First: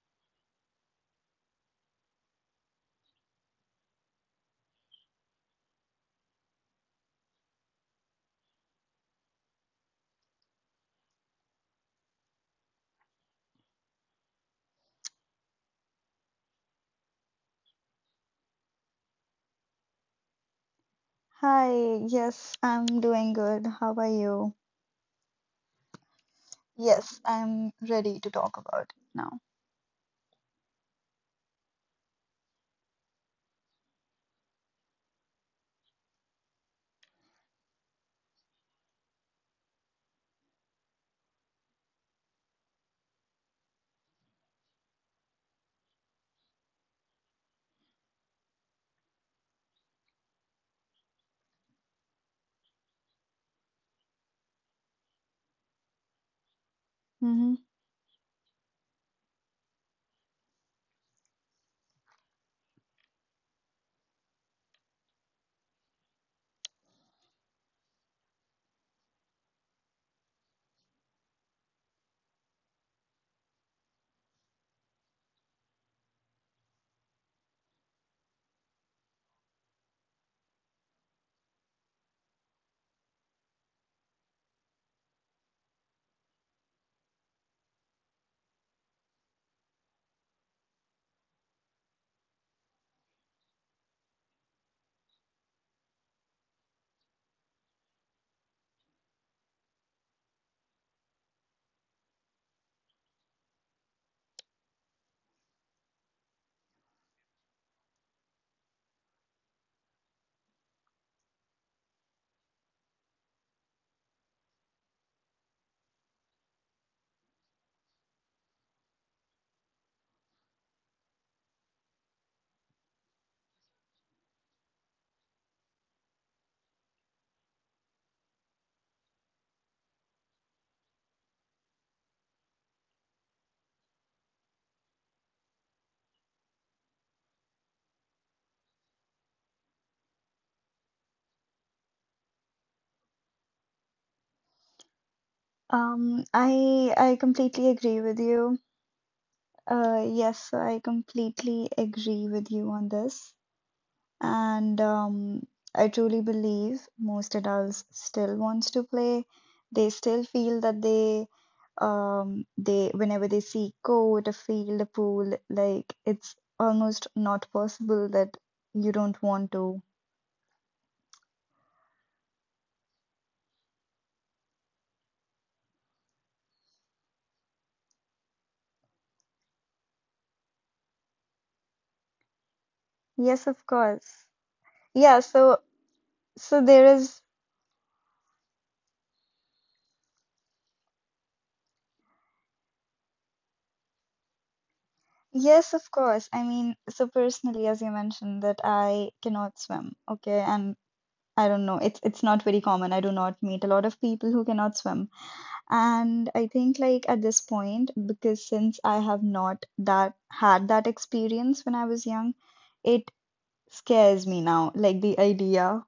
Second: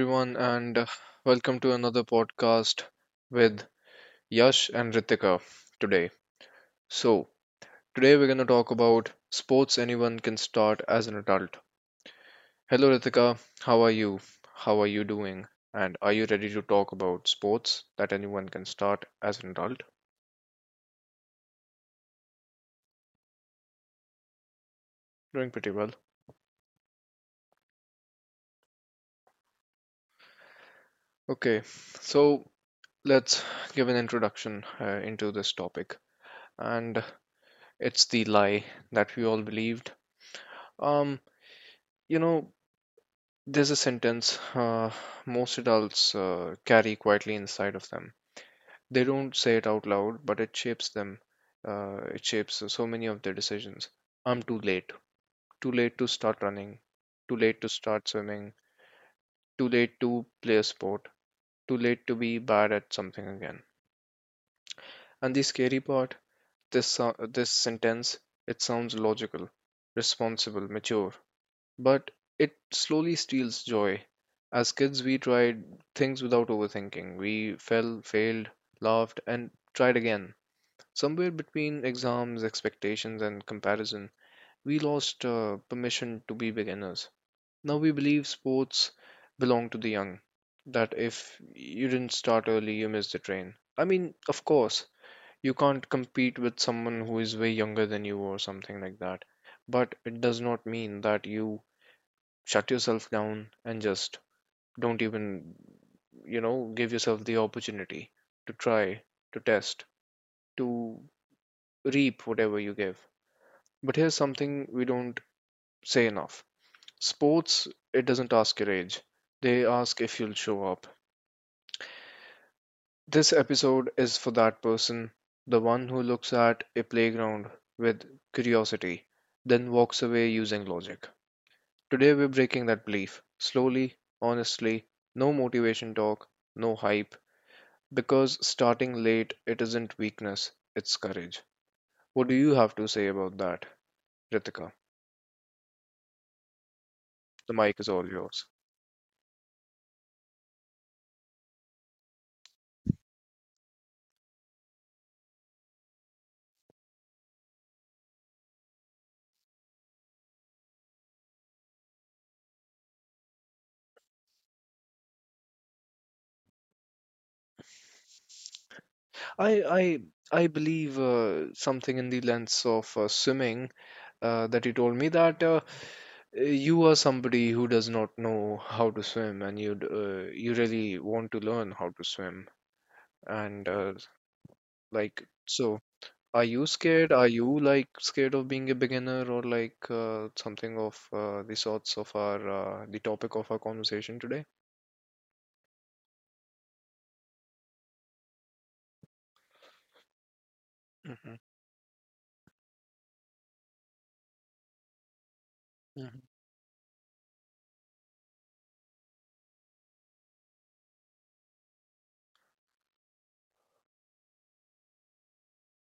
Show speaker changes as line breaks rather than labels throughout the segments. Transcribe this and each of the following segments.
everyone, and welcome to another podcast with Yash and Ritika today. So, today we're going to talk about sports anyone can start as an adult. Hello, Ritika, how are you? How are you doing? And are you ready to talk about sports that anyone can start as an adult?
Hi, yes, I'm doing good. How are you?
Doing pretty well.
Yes, I'm ready to talk about it now.
Okay, so let's give an introduction into this topic. And it's the lie that we all believed. Um, you know, There's a sentence most adults carry quietly inside of them. They don't say it out loud, but it shapes them. It shapes so many of their decisions. I'm too late. Too late to start running. Too
Hmm.
late to start swimming. Too late to play a sport. Too late to be bad at something again. And the scary part, this sentence, it sounds logical, responsible, mature, but it slowly steals joy. As kids, we tried things without overthinking. We fell, failed, laughed, and tried again. Somewhere between exams, expectations, and comparison, we lost permission to be beginners. Now we believe sports belong to the young, that if you didn't start early, you missed the train. I mean, of course, you can't compete with someone who is way younger than you or something like that, but it does not mean that you shut yourself down and just don't even, give yourself the opportunity to try, to test, to reap whatever you give. But here's something we don't say enough. Sports, it doesn't ask your age, they ask if you'll show up. This episode is for that person, the one who looks at a playground with curiosity, then walks away using logic. Today, we're breaking that belief slowly, honestly, no motivation talk, no hype, because starting late, it isn't weakness, it's courage. What do you have to say about that, Ritika?
I
The
completely
mic is
agree
all
with
yours.
you. Yes, I completely agree with you on this. And I truly believe most adults still wants to play. They still feel that they whenever they see court, a field, a pool, like it's almost not possible that you don't want
I
to.
I I believe something in the lens of swimming that you told me that you are somebody who does not know how to swim and you really want to learn how to swim,
Yes, of
and
course. Yeah,
like,
so
so, are
so
you
there
scared?
is
Are you like scared of being a beginner or like something of the sorts of our the topic of our conversation today?
yes, of course. I mean, so personally, as you mentioned, that I cannot swim, okay, and
Hmm.
I don't know, it's not very common. I do not meet a lot of people who cannot swim.
Hmm.
And I think like at this point, because since I have not that had that experience when I was young, it scares me now, like the idea.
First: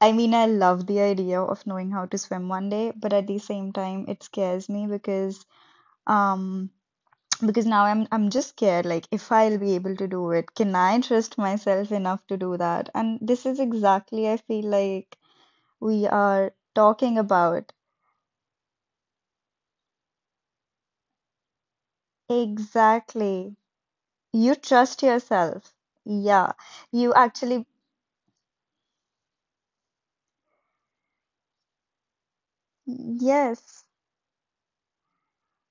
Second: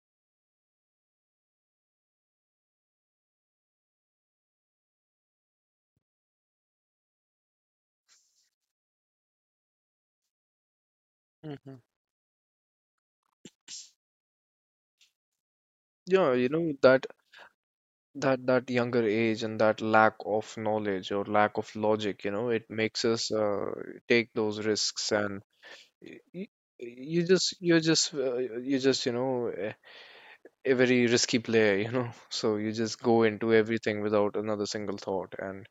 I mean, I love the idea of knowing how to swim one day, but at the same time, it scares me um because now I'm just scared like if I'll be able to do it, can I trust
Hmm.
myself enough to do that? And this is exactly I feel like we
Yeah, you
are
know that
talking about.
that that younger age and that lack of knowledge or lack of logic, it makes us
Exactly.
take
You
those
trust
risks, and
yourself,
you,
yeah. You actually
you just a very risky player, so you just go into
yes.
everything without another single thought, and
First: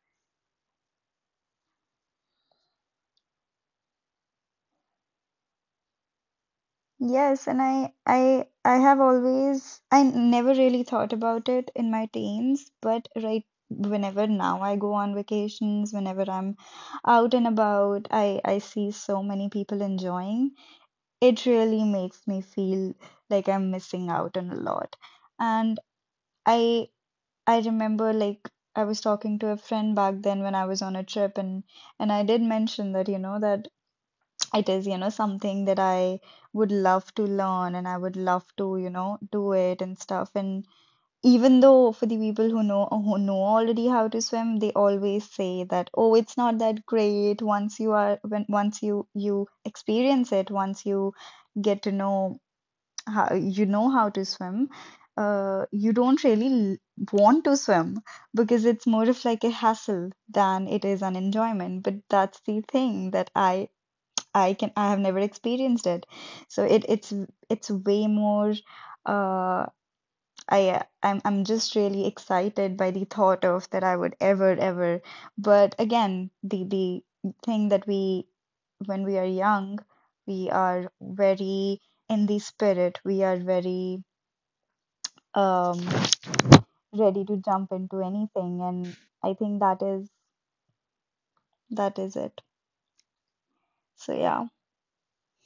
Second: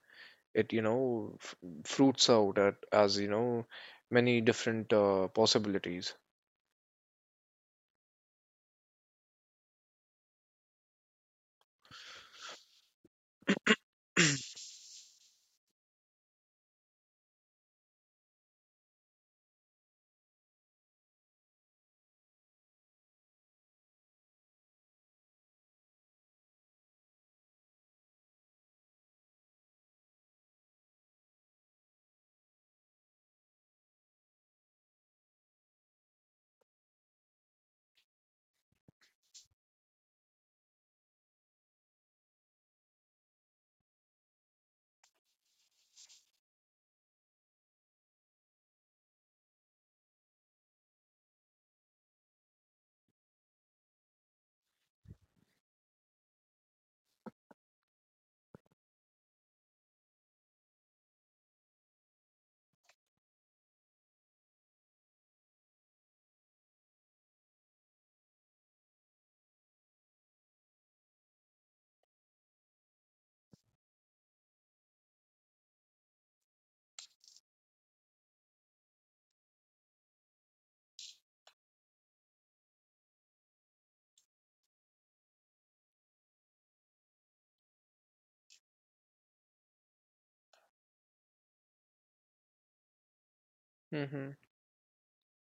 it, fruits out at, as you know, many different possibilities.
Yes, and I have always I never really thought about it in my teens, but right whenever now I go on vacations, whenever I'm out and about, I see so many people enjoying. It really makes me feel like I'm missing out on a lot. And I I remember like I was talking to a friend back then when I was on a trip, and I did mention that, you know, that it is, you know, something that I would love to learn and I would love to, you know, do it and stuff. And even though for the people who know already how to swim, they always say that, oh, it's not that great once you are when once you experience it, once you get to know how you know how to swim, you don't really want to swim because it's more of like a hassle than it is an enjoyment. But that's the thing that I have never experienced it. So it's way more uh I'm just really excited by the thought of that I would ever ever. But again, the thing that we when we are young, we are very in the spirit. We are very um ready to jump into anything. And I think that is it. So
Mm-hmm,
yeah.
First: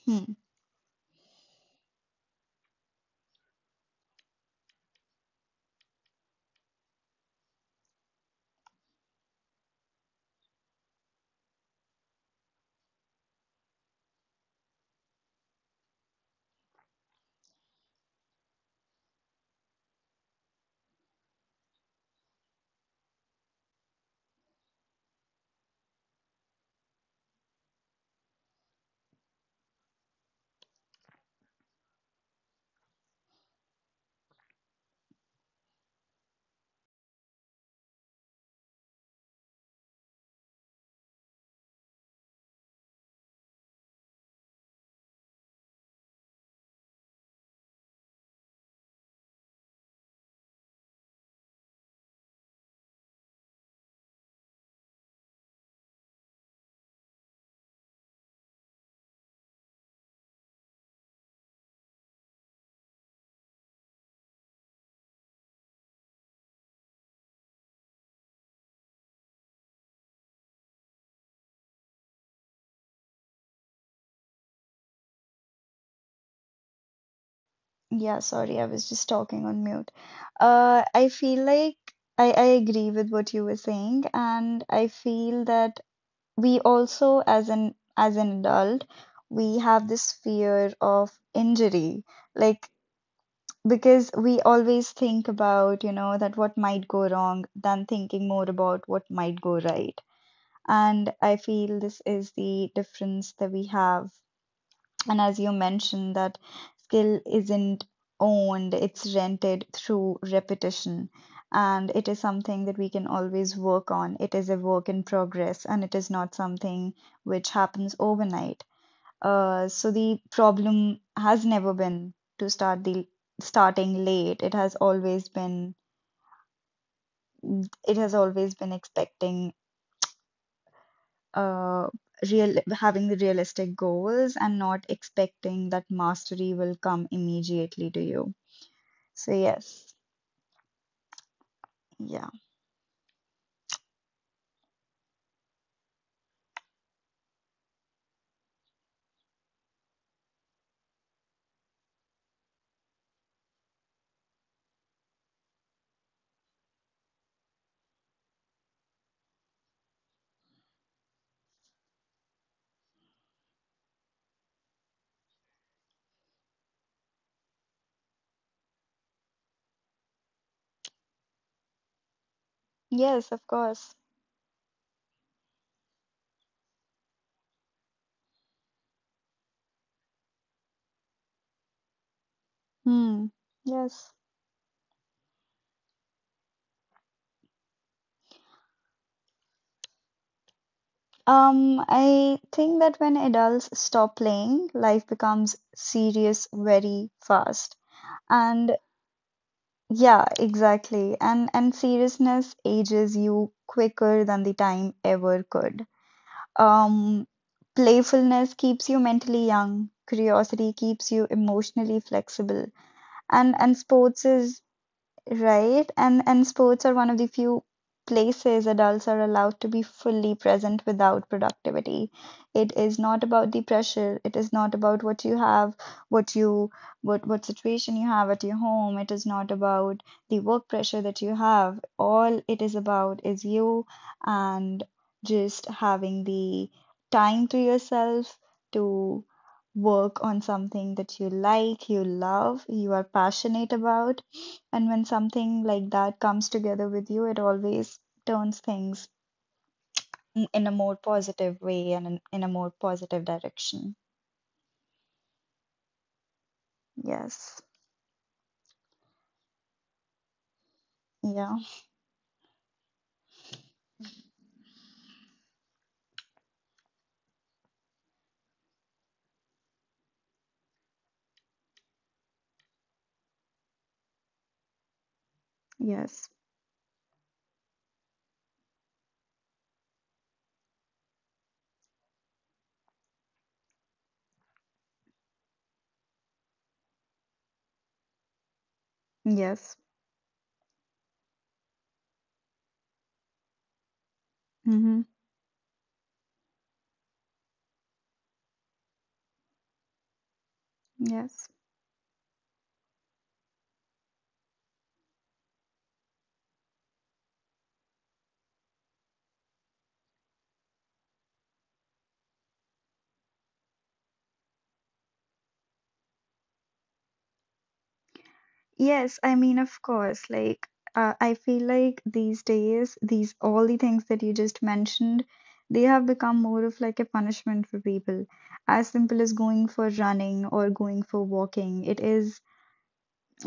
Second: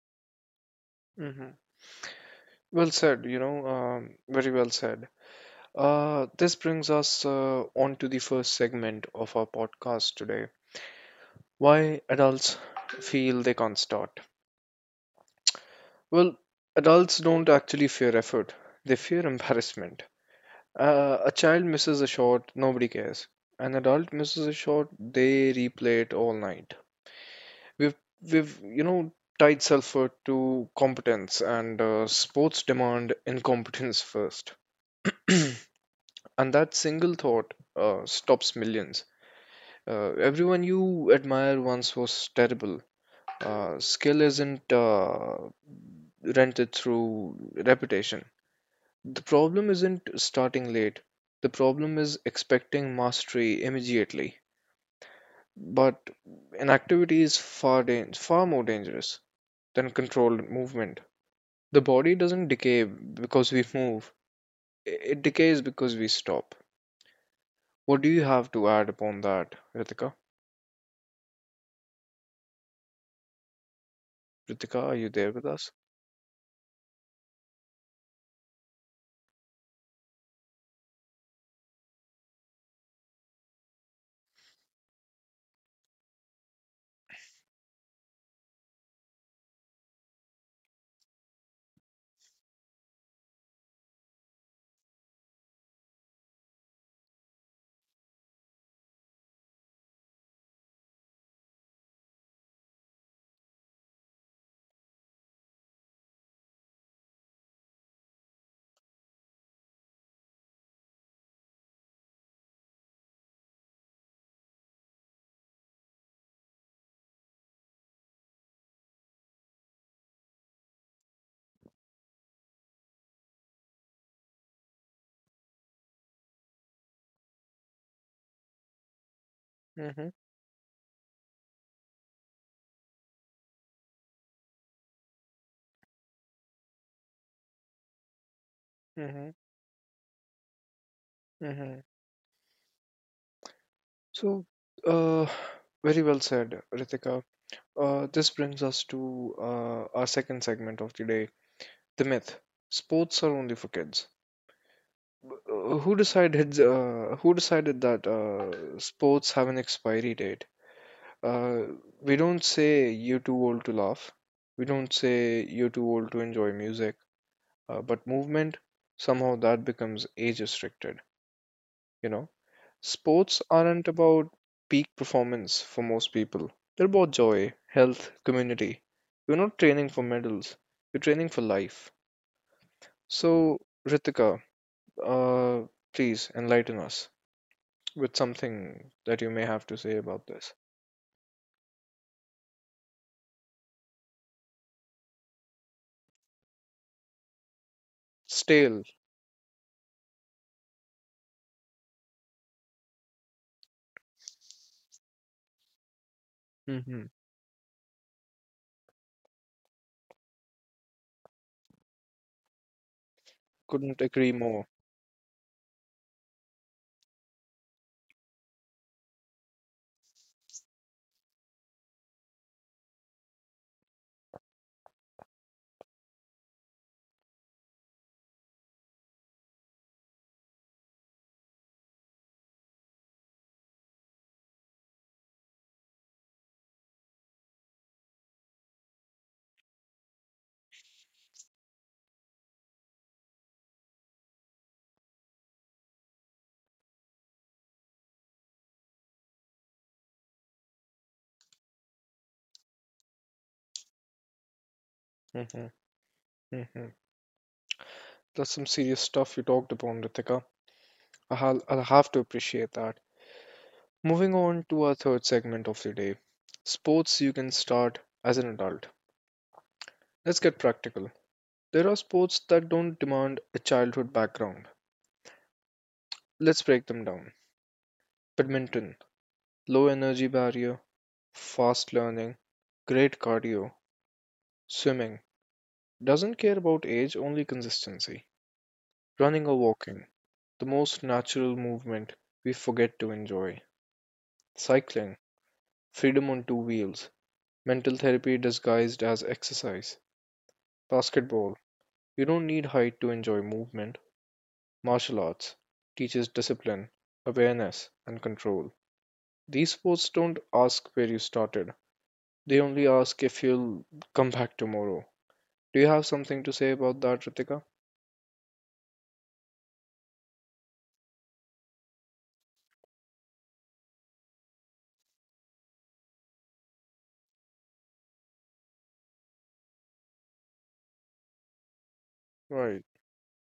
Hmm.
mm-hmm. Well said, very well said. This brings us on to the first segment of our podcast today. Why adults feel they can't start. Well, adults don't actually fear effort, they fear embarrassment. A child misses a shot, nobody cares. An adult misses a shot, they replay it all night. We've we've tied sulfur to competence, and sports demand incompetence first. And that single thought stops millions. Everyone you admire once was terrible. Skill isn't rented through reputation. The problem isn't starting late. The problem is expecting mastery immediately. But inactivity is far more dangerous than controlled movement. The body doesn't decay because we move. It decays because we stop. What do you have to add upon that, Ritika? Ritika, are you there with us?
Yeah, sorry, I was just talking on mute. I feel like I agree with what you were saying, and I feel that we also, as an adult, we have this fear of injury, like because we always think about, you know, that what might go wrong than thinking more about what might go right. And I feel this is the difference that we have. And as you mentioned, that skill isn't owned, it's rented through repetition. And it is something that we can always work on. It is a work in progress and it is not something which happens overnight. So the problem has never been to start the starting late. It has always been expecting
Mm-hmm.
uh real having the realistic goals and not expecting that mastery will come immediately to you.
Mm-hmm.
So yes,
Mm-hmm.
yeah,
So, uh, very well said, Ritika. This brings us to our second segment of today, the myth. Sports are only for kids. Who decided? Who decided that sports have an expiry date? Uh, we don't say you're too old to laugh. We don't say you're too old to enjoy music. But movement, somehow that becomes age restricted, you know?
yes,
Sports
of
aren't
course.
about peak performance for most people. They're about joy, health, community. You're not training for medals. You're training for life.
Hmm.
So,
Yes.
Ritika, uh, please enlighten us with something that you may have to say about this.
I think that when adults stop playing, life becomes serious very fast. And
Stale.
yeah, exactly. And seriousness ages you quicker than the time ever could.
Hmm.
Um, Playfulness keeps you mentally young. Curiosity keeps you emotionally flexible. And
Couldn't
sports
agree
is
more.
right? And sports are one of the few places adults are allowed to be fully present without productivity. It is not about the pressure. It is not about what you have, what you what situation you have at your home. It is not about the work pressure that you have. All it is about is you and just having the time to yourself to work on something that you like, you love, you are passionate about, and when something like that comes together with you, it always turns things in a more positive way and in a more positive direction.
Hmm. Hmm.
Yes.
That's some serious stuff you talked upon, Ritika.
Yeah.
I'll have to appreciate that. Moving on to our third segment of the day, sports you can start as an adult. Let's get practical. There are sports that don't demand a childhood background.
Yes.
Let's break them down. Badminton, low energy barrier, fast learning, great cardio. Swimming, doesn't care about age, only consistency. Running or
Yes.
walking, the most natural movement we forget to enjoy.
Mm-hmm.
Cycling, freedom on two wheels. Mental therapy disguised as exercise.
Yes.
Basketball. You don't need height to enjoy movement. Martial arts teaches discipline, awareness, and control. These sports don't ask where you started, they only ask if you'll come back tomorrow. Do you have something to say about that, Ritika?
Yes. I mean, of course, like, I feel like these days, these all the things that you just mentioned, they have become more of like a punishment for people. As simple as going for running or going for walking, it is
Right.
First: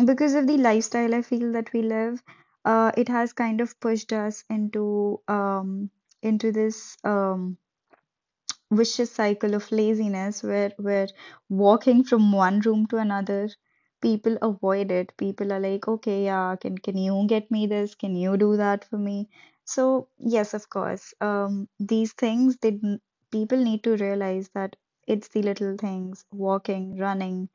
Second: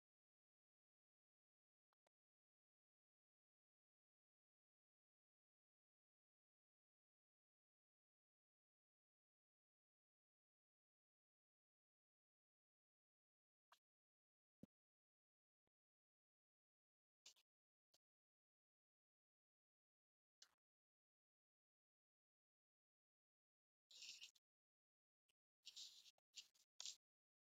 because of the lifestyle I feel that we live, it has kind of pushed us into this vicious cycle of laziness where we're walking from one room to another. People avoid it. People are like, okay, yeah, can you get me this? Can you do that for me? So yes, of course, these things people need to realize that it's the little things, walking, running,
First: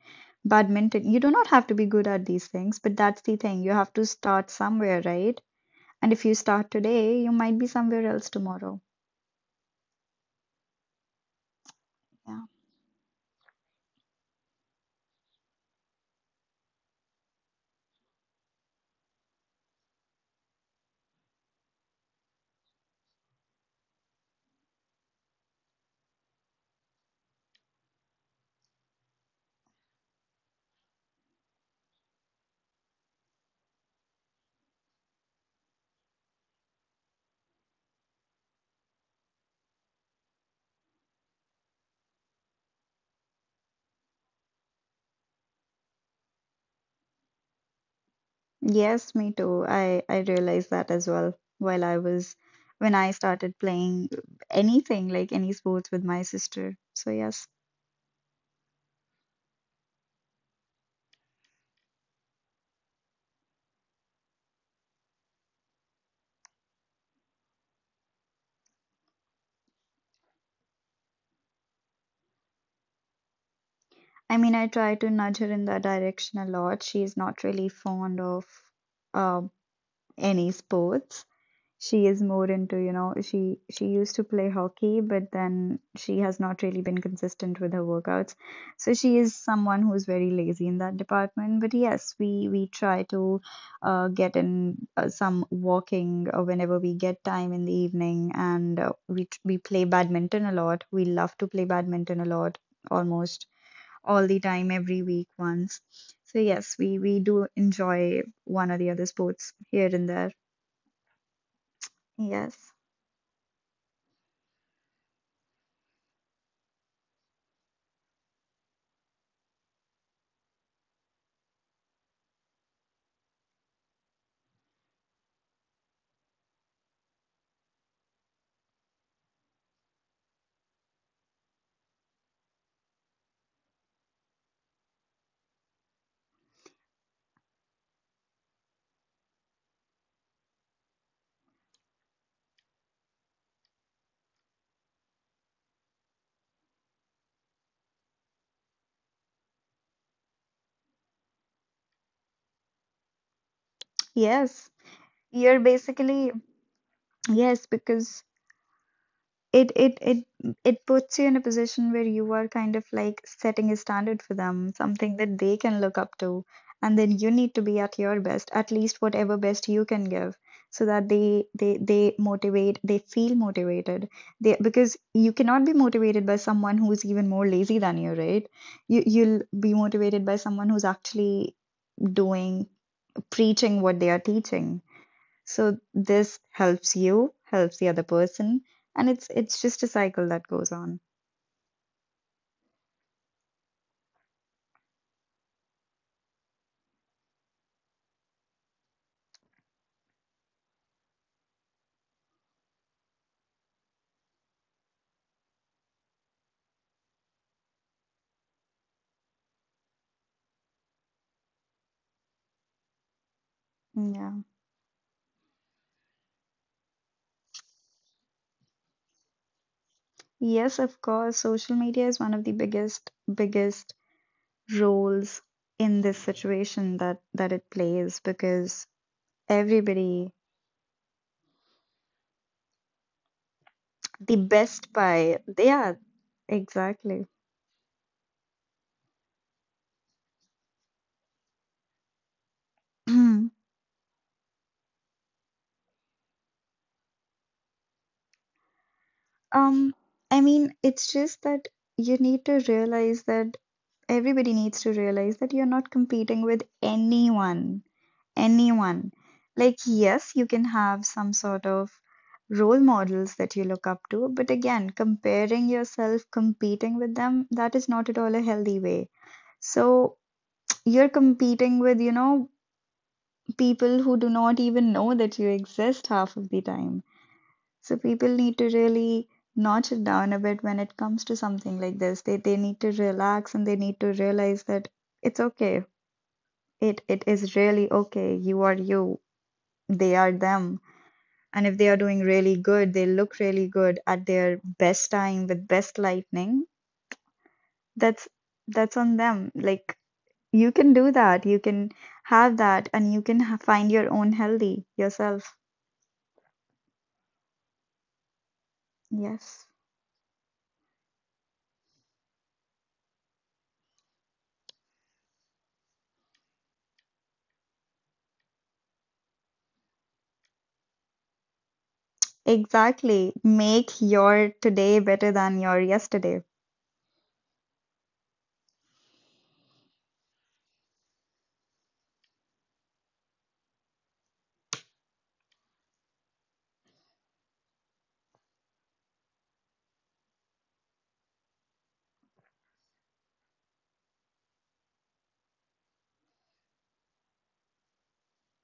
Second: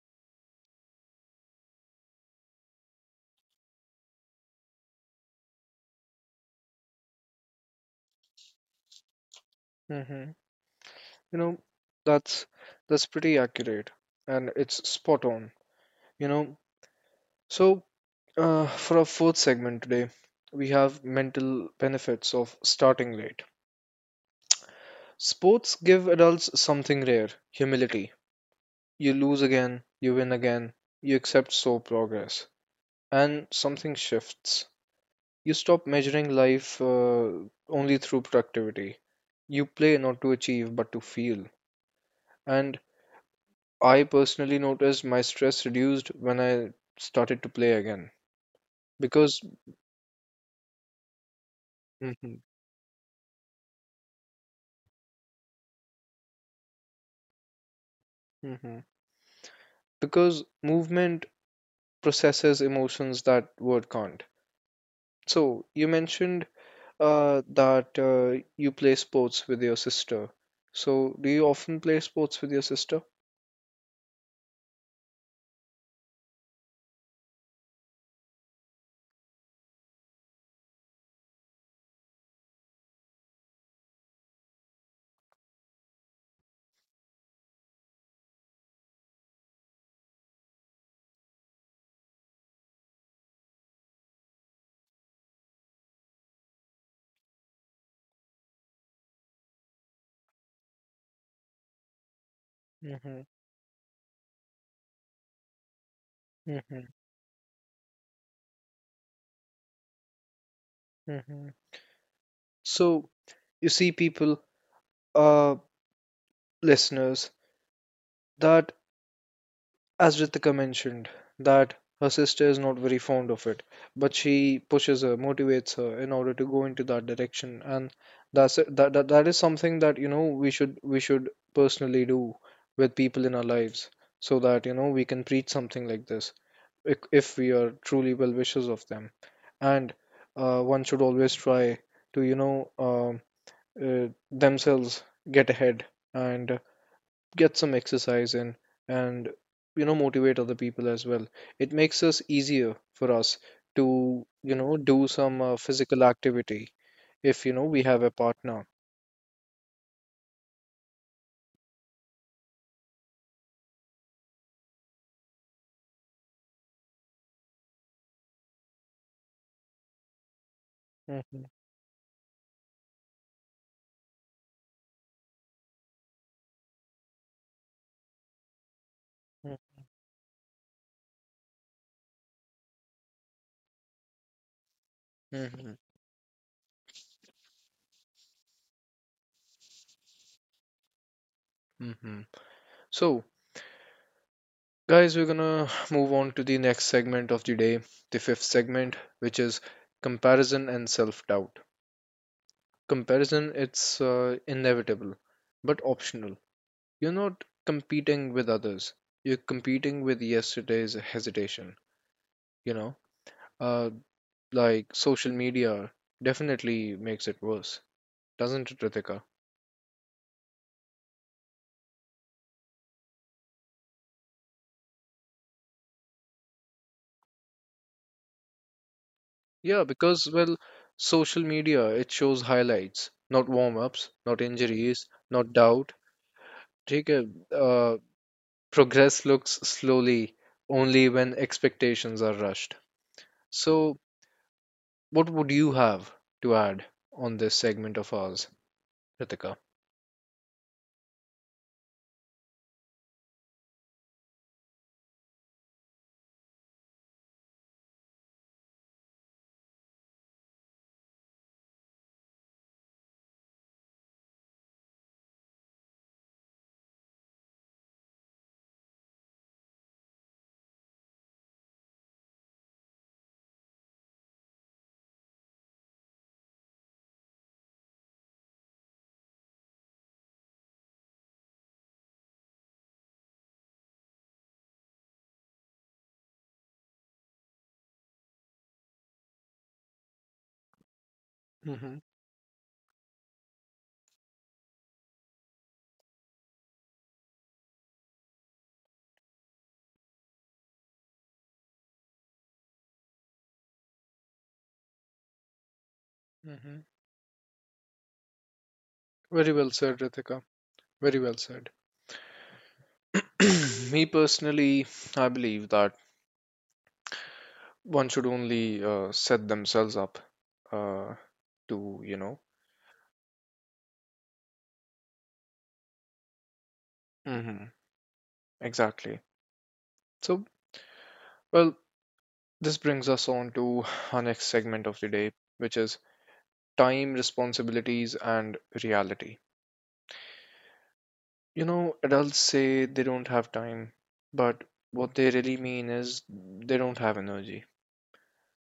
badminton. You do not have to be good at these things, but that's the thing. You have to start somewhere, right? And if you start today, you might be somewhere else tomorrow.
Mm-hmm. You know,
Yeah.
that's that's pretty accurate, and it's spot on. You know, so, for our fourth segment today, we have mental benefits of starting late. Sports give adults something rare, humility. You lose again, you win again, you accept slow progress, and something shifts. You stop measuring life only through productivity. You play not to achieve but to feel. And I personally noticed my stress reduced when I started to play again,
Yes, me
because
too. I realized that as well while I was
Mhm,
when I started playing anything like any sports with my sister. So yes.
mhm, because movement processes emotions that word can't. So you mentioned that you play sports with your sister. So do you often play sports with your sister?
I mean, I try to nudge her in that direction a lot. She's not really fond of um any sports. She is more into, you know, she used to play hockey, but then she has not really been consistent with her workouts. So she is someone who's very lazy in that department. But yes, we try to get in some walking whenever we get time in the evening, and we play badminton a lot. We love to play badminton a lot,
Hmm.
almost all the time, every week once. So yes,
Hmm.
we do enjoy one or the other sports here and there.
Hmm.
Yes.
So you see, people, uh, listeners, that as Ritika mentioned, that her sister is not very fond of it, but she pushes her, motivates her in order to go into that direction, and that is something that we should personally do with people in our lives, so that we can preach something like this, if we are truly well wishers of them, and one should always try to themselves get ahead and get some exercise in, and motivate other people as well. It makes us easier for us to
Yes.
do some
You're
physical
basically,
activity if
yes,
we have a
because
partner.
it it it it puts you in a position where you are kind of like setting a standard for them, something that they can look up to, and then you need to be at your best, at least whatever best you can give, so that they
Hmm.
they they motivate, they feel motivated. They because you cannot be motivated by someone who's even more lazy than you, right? You you'll be motivated by someone who's actually doing, preaching what they are teaching.
Hmm.
So this helps you, helps the other person, and it's just a cycle that goes on.
Hmm. So, guys, we're gonna move on to the next segment of the day, the fifth segment, which is comparison and self-doubt. Comparison, it's inevitable but optional. You're not competing with others. You're competing with yesterday's hesitation, you know? Uh,
Yeah.
like social media definitely makes it worse, doesn't it, Ritika?
Yes, of course, social media is one of the biggest roles in this situation that that it plays because
Yeah, because,
everybody
well, social media, it shows highlights, not warm-ups,
the
not
best
injuries,
buy,
not
yeah,
doubt. Take
exactly.
a, uh, Progress looks slowly only when expectations are rushed. So, what would you have to add on this segment of ours, Ritika?
Um, I mean, it's just that you need to realize that everybody needs to realize that you're not competing with anyone, anyone. Like, yes, you can have some sort of role models that you look up to, but again, comparing yourself, competing with them, that is not at all a healthy way. So you're competing with, you know, people who do not even know that you exist half of the time. So people need to really notch it down a bit when it comes to something like this. They need to relax and they need to realize that it's okay. It is really okay. You are you. They are them. And if they are
Hmm.
doing really good, they look really good at their best time with best lightning, that's that's on them. Like you can do that. You can have that and you can ha find your own healthy yourself.
Hmm. Very
Yes.
well said, Ritika. Very well said. Me personally, I believe that one should only set themselves up uh, to.
Exactly. Make your today better than your yesterday.
Hmm. Exactly. So, well, this brings us on to our next segment of the day, which is time, responsibilities, and reality. You know, adults say they don't have time, but what they really mean is they don't have energy.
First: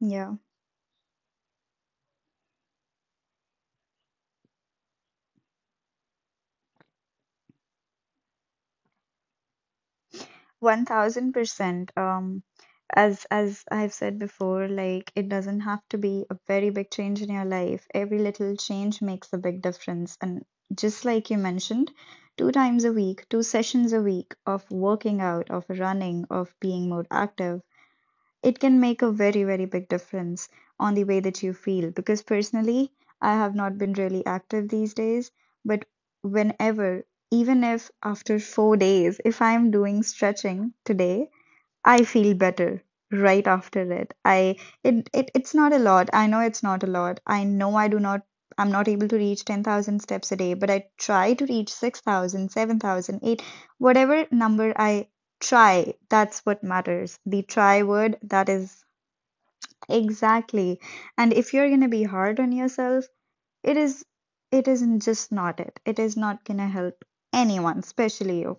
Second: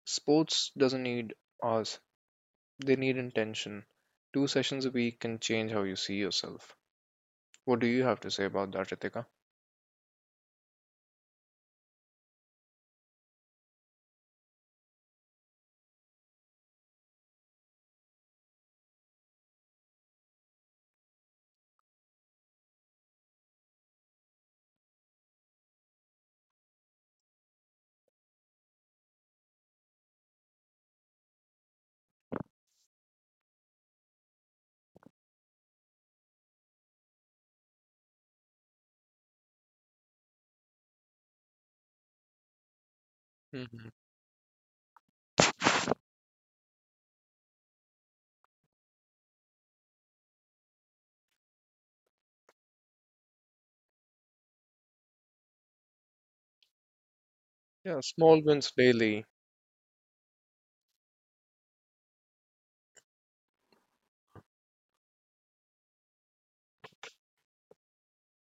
Yeah,
Sports doesn't need our, they need intention. Two sessions a week can change how you see yourself. What do you have to say about that, Ritika?
1000%. As I've said before, like it doesn't have to be a very big change in your life. Every little change makes a big difference. And just like you mentioned, 2 times a week, 2 sessions a week of working out, of running, of being more active, it can make a very, very big difference on the way that you feel. Because personally, I have not been really active these days, but whenever, even if after 4 days, if I'm doing stretching today, I feel better right
Hmm.
after it. It's not a lot. I know it's not a lot. I know I'm not able to reach 10,000 steps a day, but I try to reach 6,000, 7,000, 8, whatever number I try, that's what matters. The try
Yeah,
word
small
that
wins
is
daily.
exactly. And if you're going to be hard on yourself, it is it isn't just not it. It is not going to help anyone, especially you.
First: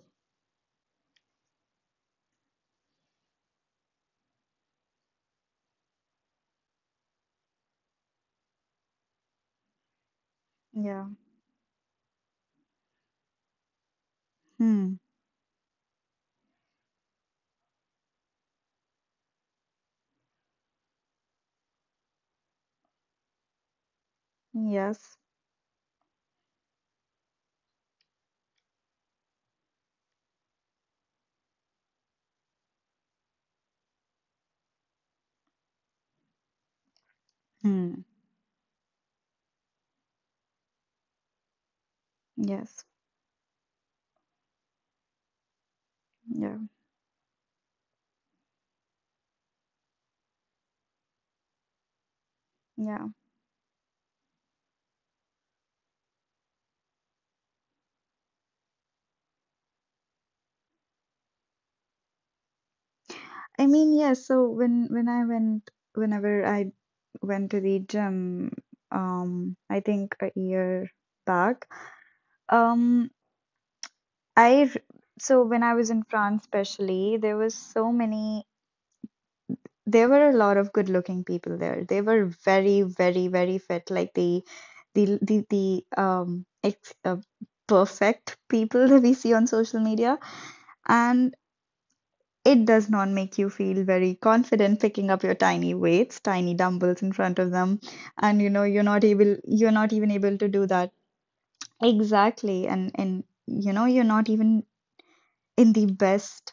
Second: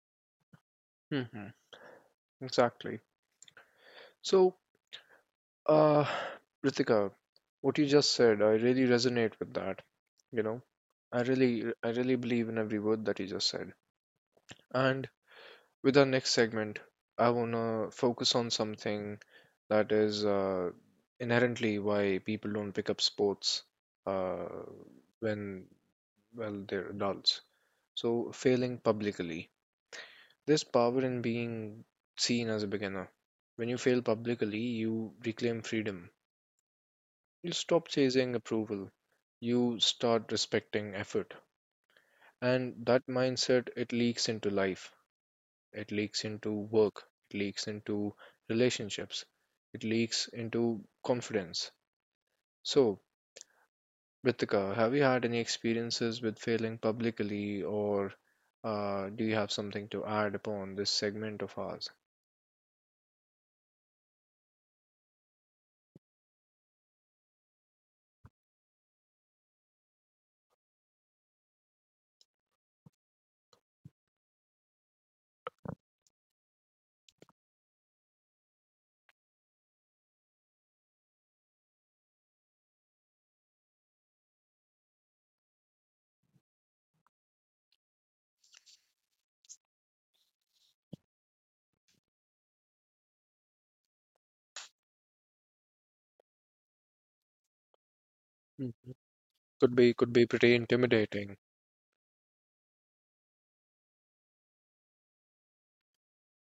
Hmm. Exactly. So, uh, Ritika, what you just said, I really resonate with that. You know,
Yeah.
I really believe in every word that you just said.
Hmm.
And with our next segment, I wanna focus on something that is inherently why people don't pick up sports uh,
Yes.
when, well, they're adults. So, failing publicly. There's power in being seen as a beginner. When you fail publicly, you reclaim freedom. You stop
Hmm.
chasing approval. You start respecting effort. And
Yes.
that mindset, it leaks into life. It leaks into
Yeah.
work. It leaks into relationships. It leaks into confidence. So,
Yeah.
Ritika, have you had any experiences with failing publicly, or do you have something to add upon this segment of ours?
I mean, yeah, so whenever I went to the gym, I think a year back, um, I r- so when I was in France especially, there was so many there were a lot of good-looking people there. They were very, very, very fit, like the perfect people that we see on social media. And It does not make you feel very confident picking up your tiny weights, tiny dumbbells in front of them, and
Mhm.
you're not even
Could be
able to
pretty
do that.
intimidating.
Exactly. And you know you're not even in the best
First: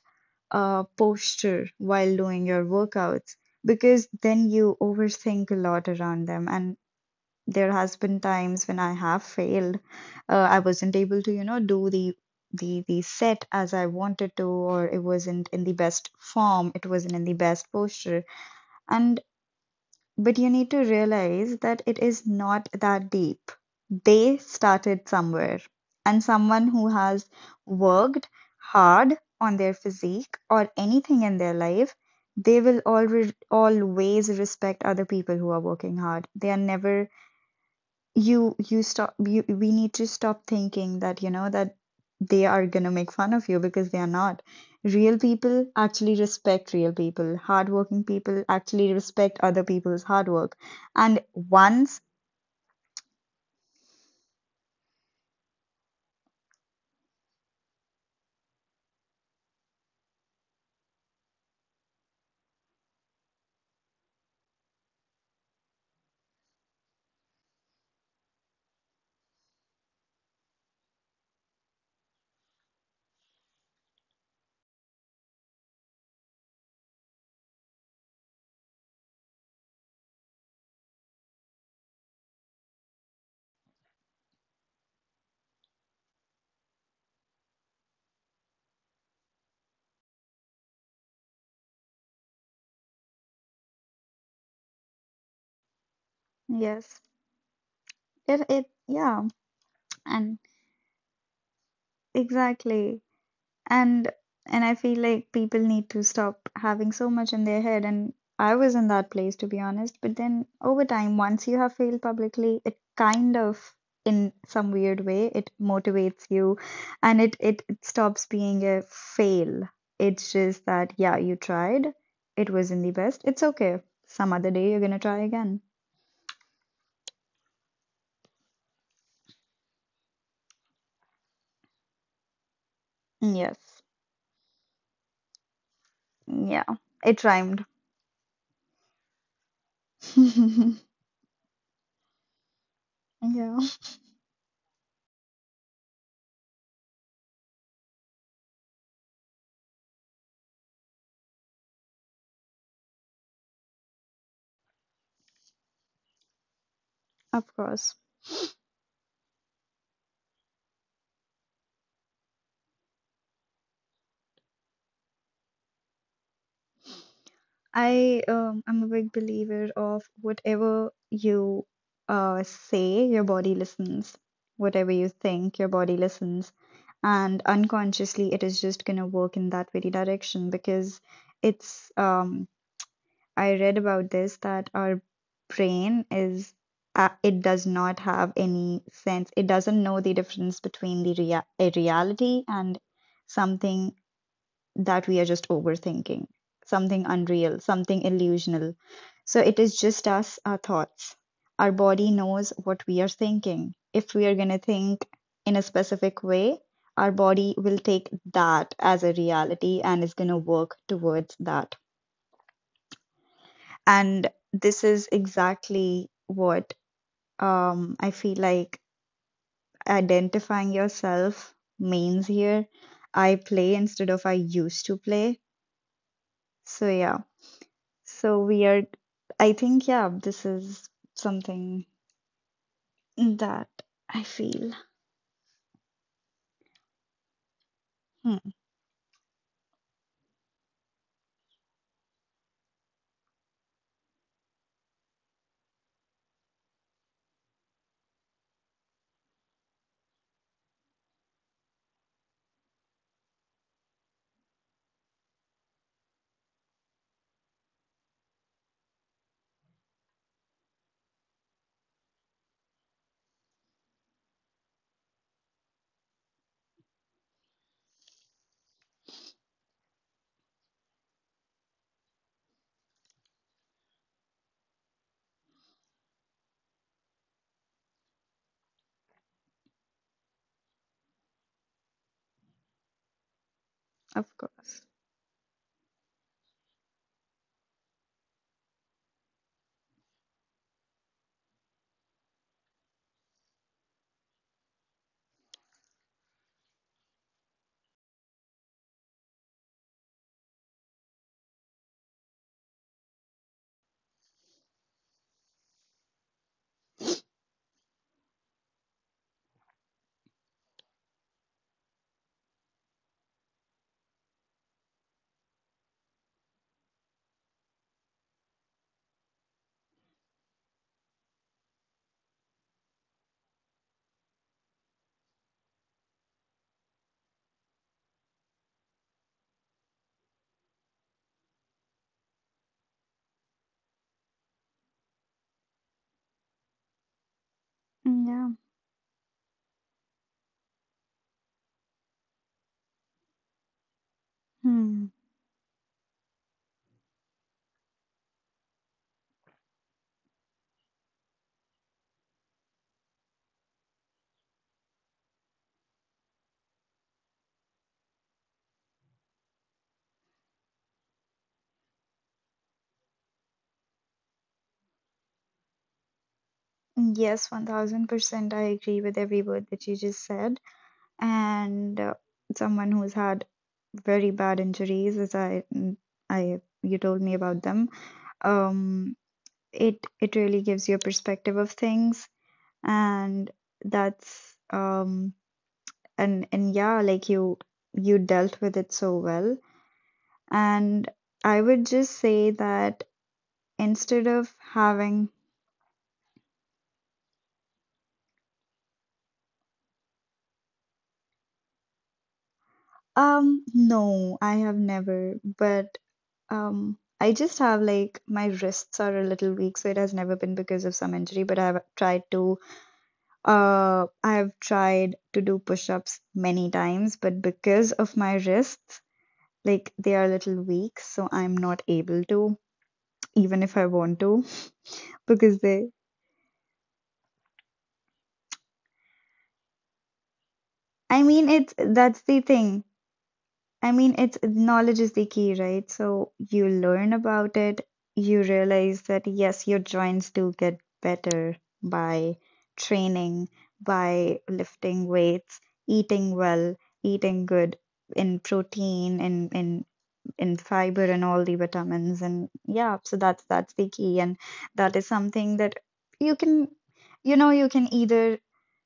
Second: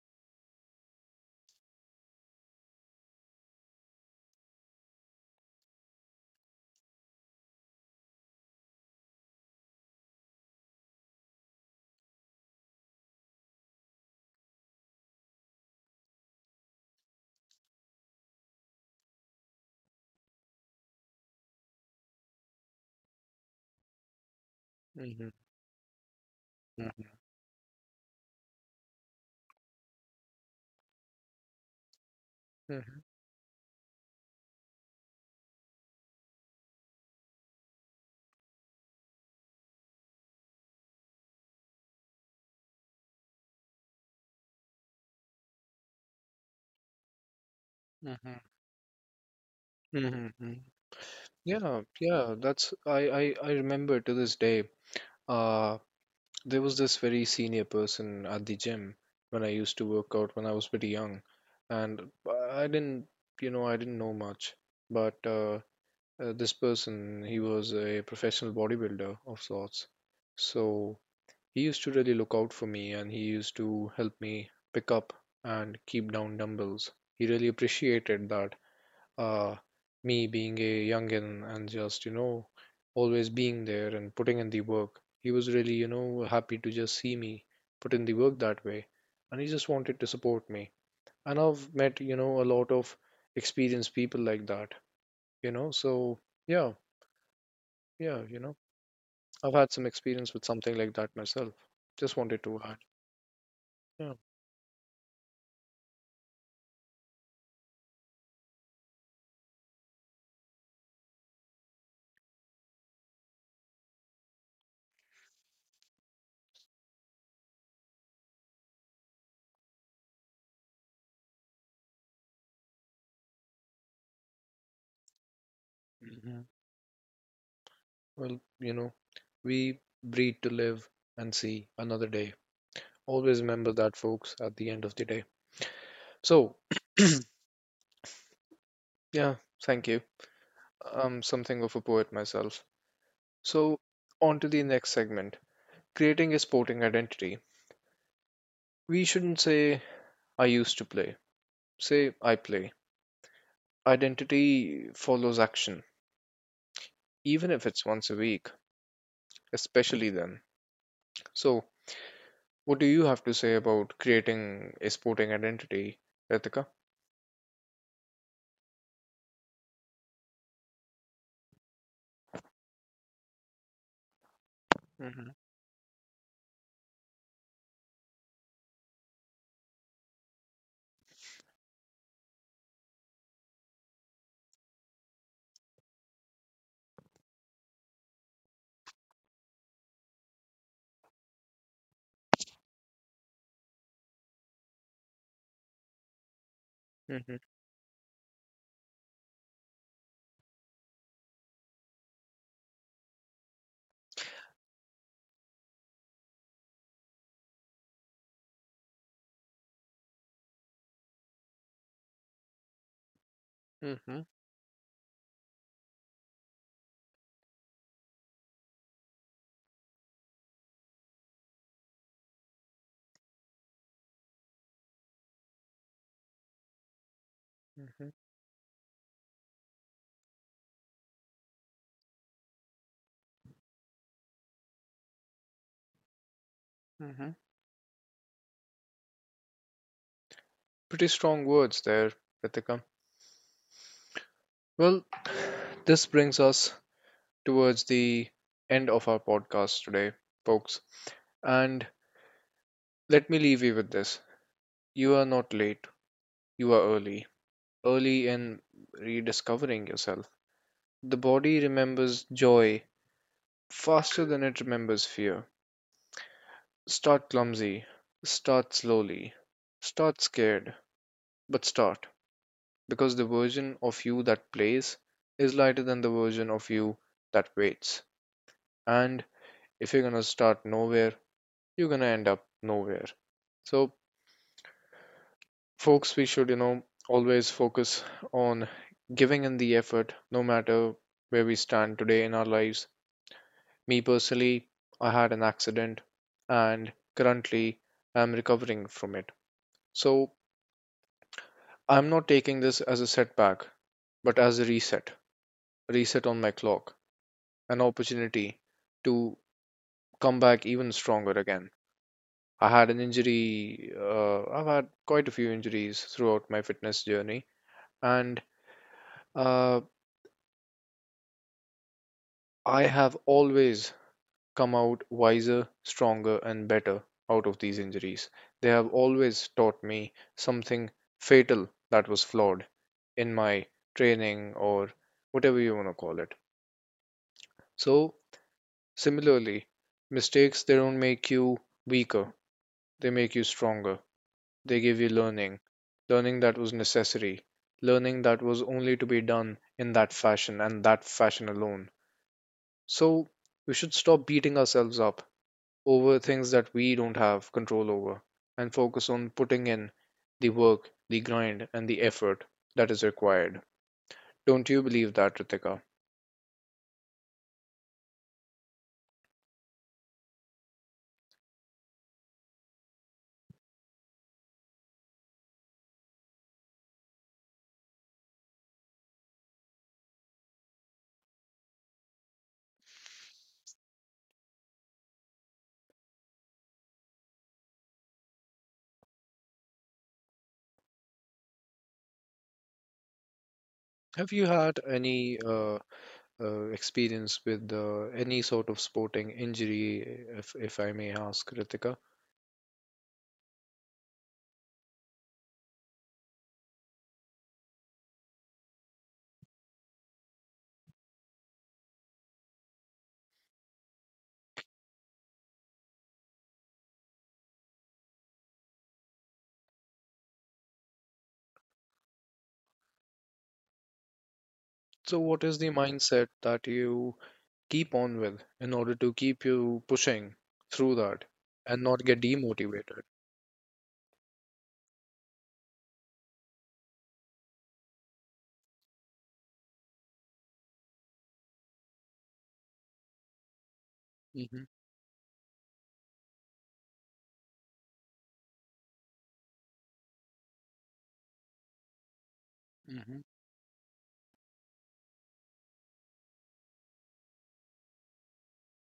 posture while doing your workouts, because then you overthink a lot around them, and there has been times when I have failed. I wasn't able to, you know, do the set as I wanted to, or it wasn't in the best form, it wasn't in the best posture. And but you need to realize that it is not that deep. They started
Hmm.
somewhere, and someone who
Hmm.
has worked hard on their physique or anything in their life, they will
Hmm.
always always respect other people who are working hard. They are never you you stop you we need to stop thinking that, you know, that they are going to make fun of you, because they are not. Real people actually respect real people. Hardworking people actually respect other people's hard
Hmm. Hmm.
work. And
Yeah,
once
yeah, that's I remember to this day. Uh, there was this very senior person at the gym when I used to work out when I was pretty young, and I didn't, you know, I didn't know much, but this person, he was a professional bodybuilder of sorts, so he used to really look out for me, and he used to help me pick up and keep down dumbbells. He really appreciated that, uh me being a youngin and just, you know, always being there and putting in the work. He was really, you know, happy to just see me put in the work that way, and he just wanted to support me. And I've met, you know, a lot of experienced people like that, you know, so yeah.
yes
Yeah, you
it
know,
it yeah
I've had some experience
and
with something like that myself. Just wanted to add.
exactly. and
Yeah.
and I feel like people need to stop having so much in their head. And I was in that place, to be honest, but then over time, once you have failed publicly, it kind of, in some weird way, it motivates you. And it stops being a fail. It's just that, yeah, you tried. It wasn't the best, it's okay. Some other day you're gonna try again.
Mhm. Well, we breed to live and see another day. Always
Yes.
remember that, folks, at the end of the day. So,
Yeah, it rhymed.
yeah, thank you. I'm something of a poet myself.
Yeah,
So, on to the next segment, creating a sporting identity. We shouldn't say, I used to play, say, I play. Identity follows action, even
of
if it's
course.
once a week, especially then. So, what do you have to say about creating a sporting identity, Ritika?
I I'm a big believer of whatever you say, your body listens. Whatever you
Hmm.
think, your body listens. And unconsciously, it is just gonna work in that very direction, because it's I read about this, that our brain is it does not have any sense. It doesn't know the difference between the rea a reality and something that we are just overthinking, something
Hmm.
unreal, something illusional. So it is just us, our thoughts. Our body knows what we are thinking. If we are going to think in a specific way, our body will take that as a reality and is going to work towards that.
Hmm.
And this is exactly what, I feel like, identifying yourself means here. I play, instead of I used to play. So, yeah.
Hmm.
So weird. I think, yeah, this is something that I feel.
Hmm.
Hmm,
Pretty strong words there, Ritika. Well, this brings us towards the end of our podcast today, folks. And let me leave you with this. You are not late, you are early. Early in rediscovering yourself. The body remembers joy faster than it remembers fear. Start clumsy, start slowly, start scared, but start, because the version of you that plays is lighter than the version of you that waits. And if you're gonna start nowhere, you're gonna end up nowhere. So,
of course.
folks, we should, you know, always focus on giving in the effort no matter where we stand today in our lives. Me personally, I had an accident and currently I'm recovering from it. So, I'm not taking this as a setback, but as a reset on my clock, an opportunity to come back even stronger again. I had an injury, I've had quite a few injuries throughout my fitness journey, and uh, I have always come out wiser, stronger, and better out of these injuries. They have always taught me something fatal that was flawed in my training or whatever you want to call it. So,
Yeah.
similarly, mistakes, they don't make you weaker, they make you stronger. They give
Hmm.
you learning, learning that was necessary, learning that was only to be done in that fashion and that fashion alone. So we should stop beating ourselves up over things that we don't have control over and focus on putting in the work, the grind, and the effort that is required. Don't you believe that, Ritika?
Yes, 1000% I agree with every word that you just said. And someone who's had very bad injuries, as I, I, you told me about them. Um, it it really gives you a perspective of things, and that's and yeah, like you dealt with it so well. And I would just say that, instead
Have you
of
had
having,
any experience with any sort of sporting injury, if I may ask, Ritika?
no, I have never, but I just have, like, my wrists are a little weak, so it has never been because of some injury, but I've tried to do push-ups many times, but because of my wrists, like they are a little weak, so I'm not able to, even if I want to,
So, what is
because
the
they,
mindset that you keep on with in order to keep you pushing through
I
that
mean, it's
and not get
that's the thing.
demotivated?
I mean, it's knowledge is the key, right? So you learn about it, you realize that yes, your joints do get better by training, by
Hmm.
lifting weights, eating well, eating good in protein, in in fiber and all the vitamins and yeah, so
Hmm.
that's the key. And that is something that you can, you know, you can either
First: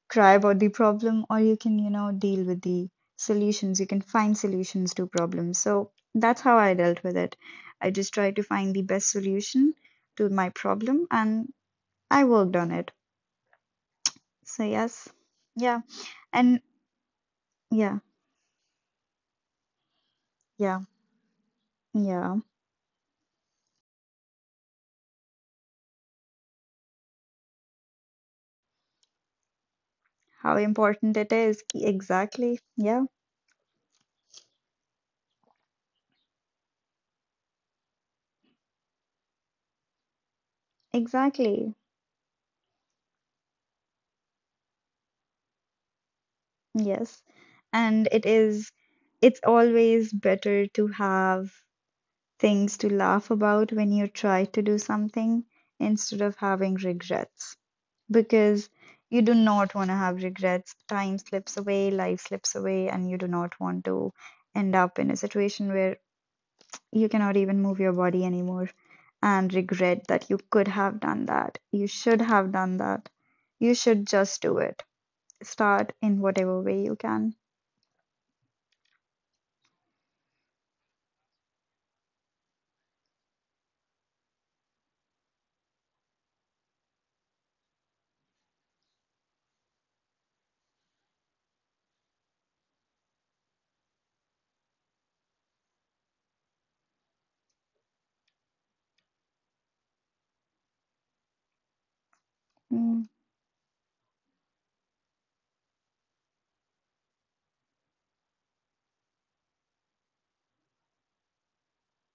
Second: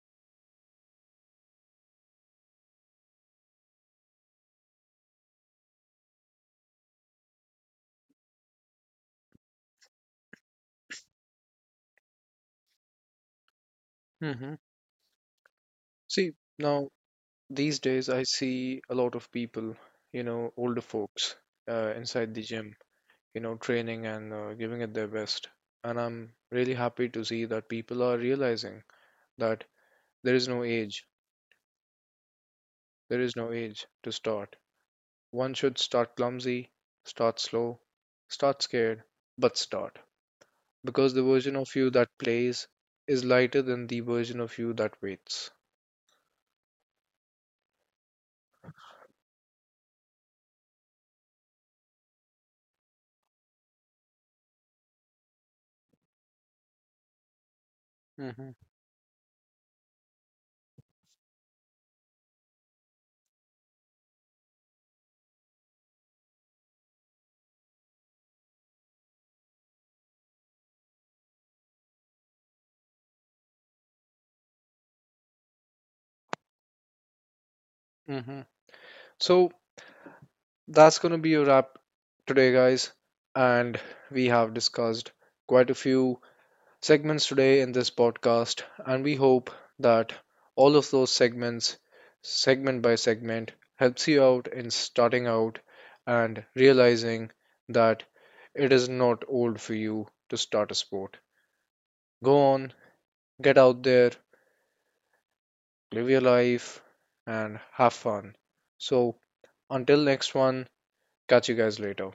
cry about the problem, or you can, you know, deal with the solutions. You can find solutions to problems. So that's how I dealt with it. I just tried to find the best solution to my problem, and I worked on it.
Hmm.
So yes. Yeah.
See,
And
now these
yeah.
days I see a lot of people, you know,
Yeah.
older folks, inside
Yeah.
the gym, you know, training and giving it their best. And I'm really happy to see that people are realizing that there is
How
no age.
important it is. Exactly, yeah.
There is no age to start. One should start clumsy, start slow, start scared, but start. Because the version
Exactly.
of you that plays is lighter than the version of you that waits.
Yes. And it is, it's always better to have things to laugh about when you try to do something, instead of having regrets,
Mm-hmm.
because you do not want to have regrets. Time slips away, life slips away, and you do not want to end up in a situation where you cannot even move your body anymore and regret that you could have done that. You should have done that. You should just do it. Start in whatever way you can.
Mm-hmm. So that's going to be a wrap today, guys. And we have discussed quite a few segments today in this podcast, and we hope that all of those segments, segment by segment, helps you out in starting out and realizing that it is not old for you to start a sport. Go on,
Mm.
get out there, live your life, and have fun. So, until next one, catch you guys later.